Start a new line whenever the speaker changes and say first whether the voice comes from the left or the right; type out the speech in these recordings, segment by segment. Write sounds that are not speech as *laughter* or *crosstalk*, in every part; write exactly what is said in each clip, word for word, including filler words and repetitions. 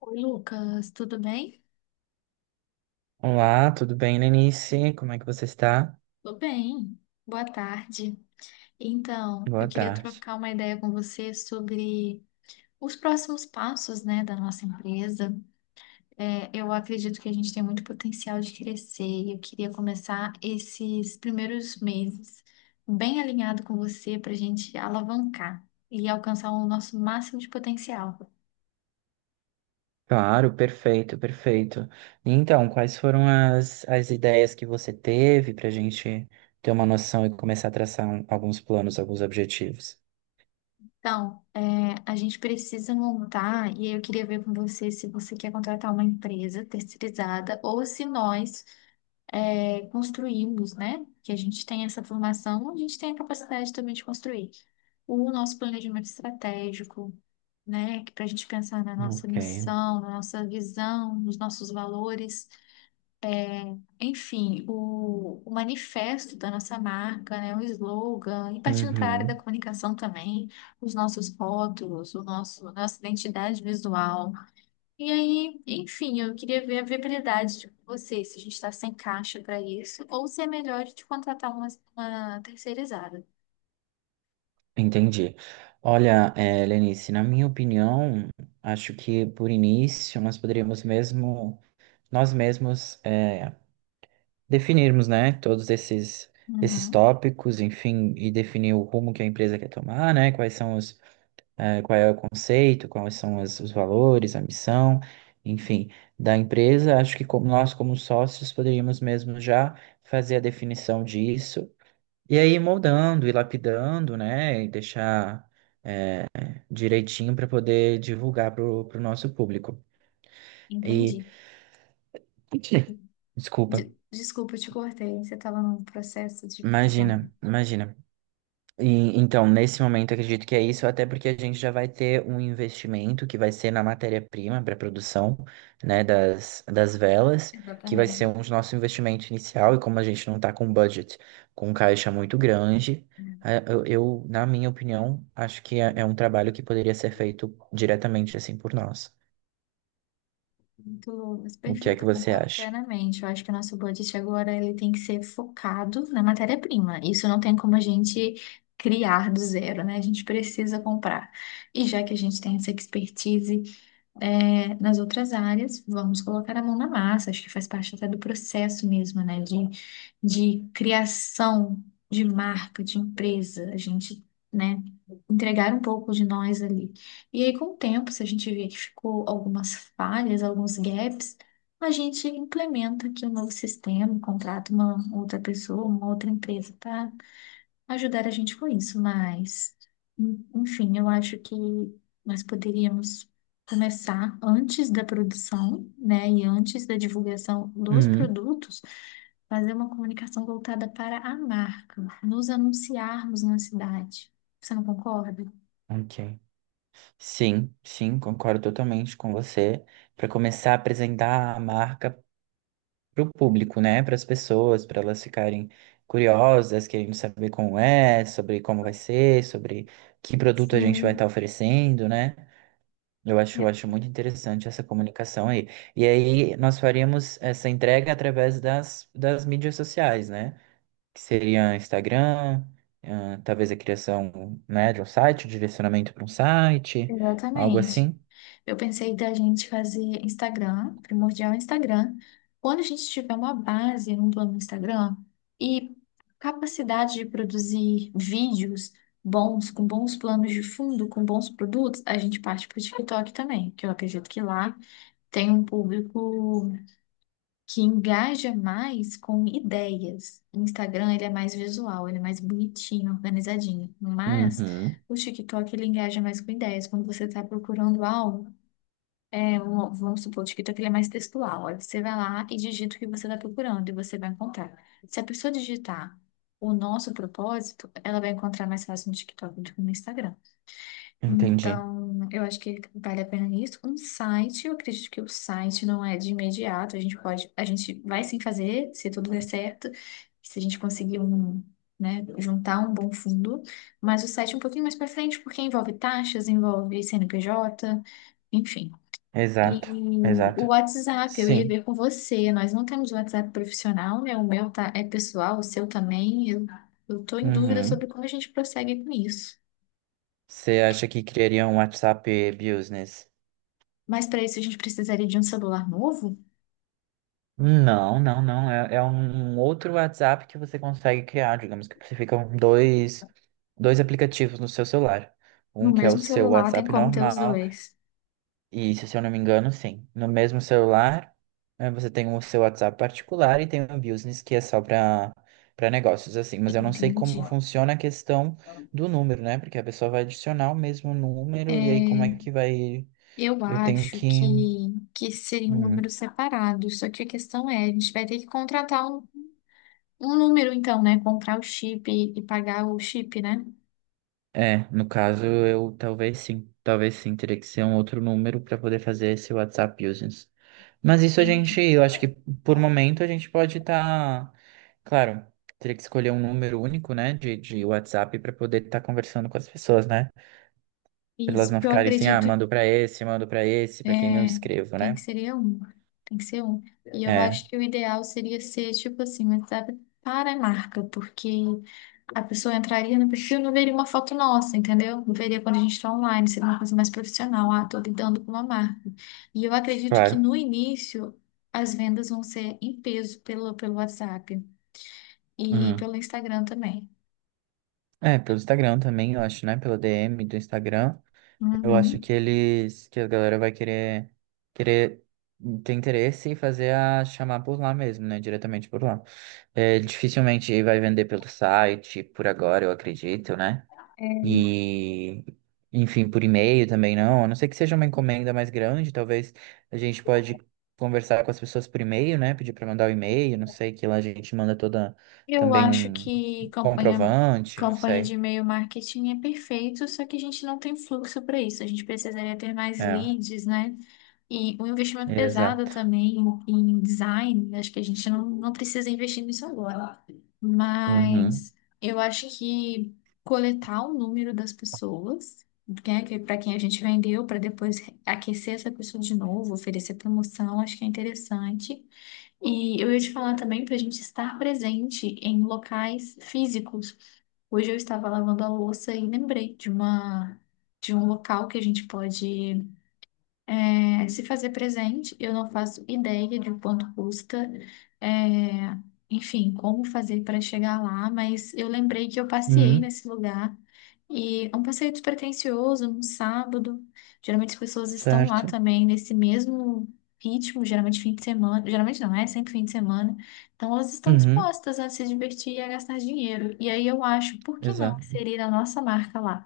left: Oi, Lucas, tudo bem?
right: Olá, tudo bem, Lenice? Como é que você está?
left: Tô bem. Boa tarde. Então, eu
right: Boa
left: queria
right: tarde.
left: trocar uma ideia com você sobre os próximos passos, né, da nossa empresa. É, eu acredito que a gente tem muito potencial de crescer e eu queria começar esses primeiros meses bem alinhado com você para a gente alavancar e alcançar o nosso máximo de potencial.
right: Claro, perfeito, perfeito. Então, quais foram as, as ideias que você teve para a gente ter uma noção e começar a traçar um- alguns planos, alguns objetivos?
left: Então, é, a gente precisa montar, e aí eu queria ver com você se você quer contratar uma empresa terceirizada ou se nós é, construímos, né? Que a gente tem essa formação, a gente tem a capacidade também de construir o nosso planejamento estratégico, né? Para a gente pensar na nossa
right: Ok.
left: missão, na nossa visão, nos nossos valores. Enfim, o, o manifesto da nossa marca, né, o slogan, e partindo para a área da
right: Uhum,
left: comunicação também, os nossos rótulos, o nosso, nossa identidade visual. E aí, enfim, eu queria ver a viabilidade de você, se a gente está sem caixa para isso, ou se é melhor de contratar uma, uma terceirizada.
right: entendi. Olha, eh, Lenice, na minha opinião, acho que por início nós poderíamos mesmo, nós mesmos eh, definirmos, né, todos esses, esses
left: Uhum,
right: tópicos, enfim, e definir o rumo que a empresa quer tomar, né, quais são os, eh, qual é o conceito, quais são as- os valores, a missão, enfim, da empresa. Acho que como nós, como sócios, poderíamos mesmo já fazer a definição disso. E aí, moldando e lapidando, né, e deixar direitinho para poder divulgar para o nosso público. E,
left: entendi.
right: *laughs* desculpa,
left: De- desculpa, eu te cortei, você estava num processo de, de pensar.
right: imagina, imagina. E, então, nesse momento, acredito que é isso, até porque a gente já vai ter um investimento que vai ser na matéria-prima para a produção, né, das, das velas, que vai ser
left: Exatamente.
right: um dos nosso investimento inicial, e como a gente não está com budget, com caixa muito grande, eh, eu, eu, na minha opinião, acho que é, é um trabalho que poderia ser feito diretamente assim por nós.
left: Muito, Lucas,
right: O que é que
left: perfeito, eu
right: você
left: concordo
right: acha?
left: plenamente. Eu acho que o nosso budget agora ele tem que ser focado na matéria-prima. Isso não tem como a gente criar do zero, né? A gente precisa comprar. E já que a gente tem essa expertise, é, nas outras áreas, vamos colocar a mão na massa, acho que faz parte até do processo mesmo, né, de, de criação de marca, de empresa, a gente, né, entregar um pouco de nós ali. E aí, com o tempo, se a gente vê que ficou algumas falhas, alguns gaps, a gente implementa aqui um novo sistema, contrata uma outra pessoa, uma outra empresa para ajudar a gente com isso, mas, en- enfim, eu acho que nós poderíamos começar antes da produção, né, e antes da divulgação dos
right: Uhum,
left: produtos, fazer uma comunicação voltada para a marca, nos anunciarmos na cidade. Você não concorda?
right: ok. Sim, sim, concordo totalmente com você. Para começar a apresentar a marca para o público, né? Para as pessoas, para elas ficarem curiosas, querendo saber como é, sobre como vai ser, sobre que produto a gente vai estar
left: Sim.
right: oferecendo, né? Eu acho, eu
left: É,
right: acho muito interessante essa comunicação aí. E aí nós faríamos essa entrega através das, das mídias sociais, né? Que seria Instagram, ah, talvez a criação, né, de um site, o direcionamento para um site, algo
left: exatamente.
right: assim.
left: Eu pensei da gente fazer Instagram, primordial Instagram. Quando a gente tiver uma base, um plano no Instagram e capacidade de produzir vídeos bons, com bons planos de fundo, com bons produtos, a gente parte para o TikTok também, que eu acredito que lá tem um público que engaja mais com ideias. O Instagram, ele é mais visual, ele é mais bonitinho, organizadinho, mas
right: Uhum,
left: o TikTok, ele engaja mais com ideias. Quando você está procurando algo, é, um- vamos supor, o TikTok ele é mais textual. Aí você vai lá e digita o que você está procurando e você vai encontrar. Se a pessoa digitar o nosso propósito, ela vai encontrar mais fácil no TikTok do que no Instagram.
right: entendi.
left: Então, eu acho que vale a pena isso. Um site, eu acredito que o site não é de imediato. A gente pode, a gente vai sim fazer, se tudo der certo, se a gente conseguir um, né, juntar um bom fundo. Mas o site é um pouquinho mais para frente, porque envolve taxas, envolve C N P J, enfim.
right: Exato,
left: E o
right: exato.
left: WhatsApp, eu ia
right: Sim.
left: ver com você. Nós não temos WhatsApp profissional, né? O meu tá, é pessoal, o seu também. Eu, eu tô em dúvida
right: Uhum.
left: sobre como a gente prossegue com isso.
right: Você acha que criaria um WhatsApp Business?
left: Mas para isso a gente precisaria de um celular novo?
right: Não, não, não. É, é um um outro WhatsApp que você consegue criar. Digamos que ficam dois, dois aplicativos no seu celular.
left: No
right: Um que é o
left: mesmo
right: seu
left: celular tem
right: WhatsApp
left: como ter os
right: normal,
left: dois.
right: e se eu não me engano, sim. No mesmo celular, eh, você tem o seu WhatsApp particular e tem o Business, que é só para para negócios, assim. Mas eu não sei
left: Entendi.
right: como funciona a questão do número, né? Porque a pessoa vai adicionar o mesmo número, e aí como é
left: É,
right: que vai.
left: eu
right: Eu tenho
left: acho que,
right: que.
left: que seria um
right: Hum,
left: número separado. Só que a questão é, a gente vai ter que contratar um, um número, então, né? Comprar o chip e, e pagar o chip, né?
right: É, no caso, eu talvez sim, talvez sim, teria que ser um outro número para poder fazer esse WhatsApp Business. Mas isso a gente,
left: Entendi.
right: eu acho que por momento a gente pode estar, claro, teria que escolher um número único, né, de, de WhatsApp para poder estar conversando com as pessoas, né? Para elas
left: Isso,
right: não
left: porque eu
right: ficarem assim, ah,
left: acredito.
right: mando para esse, mando para esse,
left: É,
right: para quem eu escrevo,
left: tem que
right: né?
left: ser um, tem que ser um. E eu
right: É,
left: acho que o ideal seria ser, tipo assim, um WhatsApp para a marca, porque a pessoa entraria no perfil e não veria uma foto nossa, entendeu? Não veria quando a gente está online, seria uma coisa mais profissional. Ah, tô lidando com uma marca. E eu acredito que
right: claro.
left: no início as vendas vão ser em peso pelo, pelo WhatsApp e
right: Uhum.
left: pelo Instagram também.
right: É, pelo Instagram também, eu acho, né? Pelo D M do Instagram. Eu acho
left: Uhum.
right: que eles, que a galera vai querer, querer ter interesse e fazer a chamar por lá mesmo, né? Diretamente por lá. É, dificilmente vai vender pelo site, por agora, eu acredito, né? E, enfim, por e-mail também não. A não ser que seja uma encomenda mais grande, talvez a gente pode conversar com as pessoas por e-mail, né? Pedir para mandar o e-mail, não sei, que lá a gente manda toda
left: Eu
right: também
left: acho
right: um
left: que campanha,
right: comprovante, não
left: campanha de
right: sei.
left: e-mail marketing é perfeito, só que a gente não tem fluxo para isso. A gente precisaria ter mais
right: É,
left: leads, né? E um investimento pesado
right: exato.
left: também em design. Acho que a gente não, não precisa investir nisso agora.
right: Uhum.
left: Mas eu acho que coletar o número das pessoas, né, que para quem a gente vendeu, para depois aquecer essa pessoa de novo, oferecer promoção, acho que é interessante. E eu ia te falar também para a gente estar presente em locais físicos. Hoje eu estava lavando a louça e lembrei de uma de um local que a gente pode é, se fazer presente, eu não faço ideia de quanto custa, é, enfim, como fazer para chegar lá, mas eu lembrei que eu passeei
right: Uhum.
left: nesse lugar e é um passeio despretensioso, num sábado. Geralmente as pessoas estão lá
right: Certo.
left: também nesse mesmo ritmo, geralmente fim de semana, geralmente não é, sempre fim de semana. Então elas estão
right: Uhum,
left: dispostas a se divertir e a gastar dinheiro. E aí eu acho, por que não
right: exato.
left: inserir a nossa marca lá?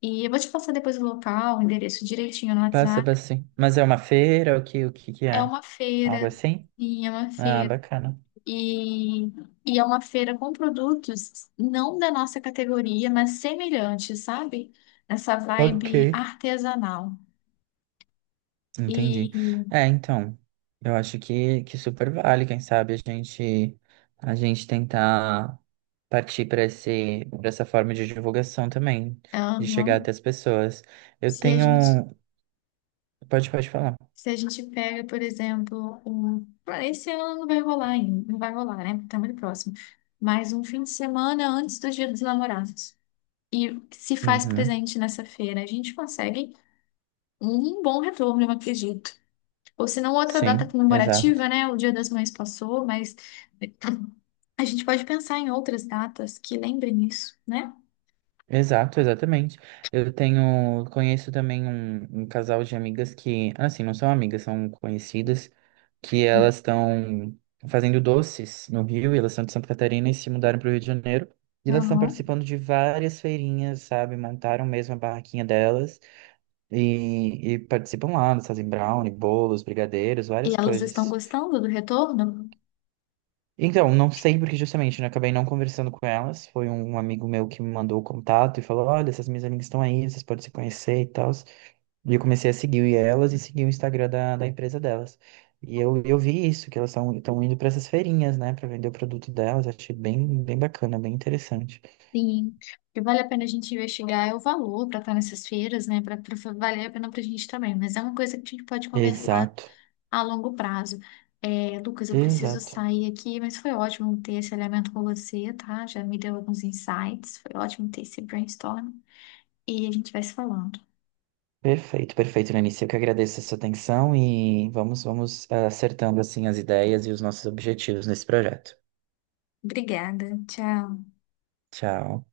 left: E eu vou te passar depois o local, o endereço direitinho no
right: Passa,
left: WhatsApp.
right: passa sim. Mas é uma feira, o que, o que que
left: É
right: é?
left: uma
right: Algo
left: feira,
right: assim?
left: sim, é uma
right: Ah,
left: feira.
right: bacana.
left: E, e é uma feira com produtos não da nossa categoria, mas semelhantes, sabe? Essa vibe
right: Ok.
left: artesanal.
right: Entendi.
left: E
right: É, então, eu acho que, que super vale, quem sabe a gente a gente tentar partir para esse para essa forma de divulgação também, de chegar
left: aham,
right: até as pessoas. Eu
left: se a gente,
right: tenho, pode pode falar.
left: se a gente pega, por exemplo, um, ah, esse ano não vai rolar ainda, não vai rolar, né? Porque tá muito próximo. Mas um fim de semana antes do Dia dos Namorados. E se faz
right: Uhum.
left: presente nessa feira, a gente consegue um bom retorno, eu acredito. Ou se não, outra data
right: Sim,
left: comemorativa,
right: exato.
left: né? O Dia das Mães passou, mas a gente pode pensar em outras datas que lembrem isso, né?
right: Exato, exatamente. Eu tenho, conheço também um, um casal de amigas que, assim, não são amigas, são conhecidas, que elas estão fazendo doces no Rio, e elas são de Santa Catarina e se mudaram para o Rio de Janeiro. E elas estão
left: Uhum.
right: participando de várias feirinhas, sabe? Montaram mesmo a barraquinha delas e, e participam lá, elas fazem brownie, bolos, brigadeiros,
left: E
right: várias
left: elas estão
right: coisas.
left: gostando do retorno?
right: Então, não sei porque justamente, né? Acabei não conversando com elas. Foi um um amigo meu que me mandou o contato e falou: Olha, essas minhas amigas estão aí, vocês podem se conhecer e tal. E eu comecei a seguir elas e seguir o Instagram da, da empresa delas. E eu, eu vi isso, que elas estão indo para essas feirinhas, né, para vender o produto delas. Achei bem, bem bacana, bem interessante.
left: Sim. E vale a pena a gente investigar é o valor para estar nessas feiras, né? Para valer a pena para a gente também. Mas é uma coisa que a gente pode conversar
right: Exato,
left: a longo prazo. É, Lucas, eu preciso
right: exato.
left: sair aqui, mas foi ótimo ter esse elemento com você, tá? Já me deu alguns insights. Foi ótimo ter esse brainstorm. E a gente vai se falando.
right: Perfeito, perfeito, Lenice. Eu que agradeço a sua atenção e vamos, vamos eh, acertando assim as ideias e os nossos objetivos nesse projeto.
left: Obrigada. Tchau.
right: Tchau.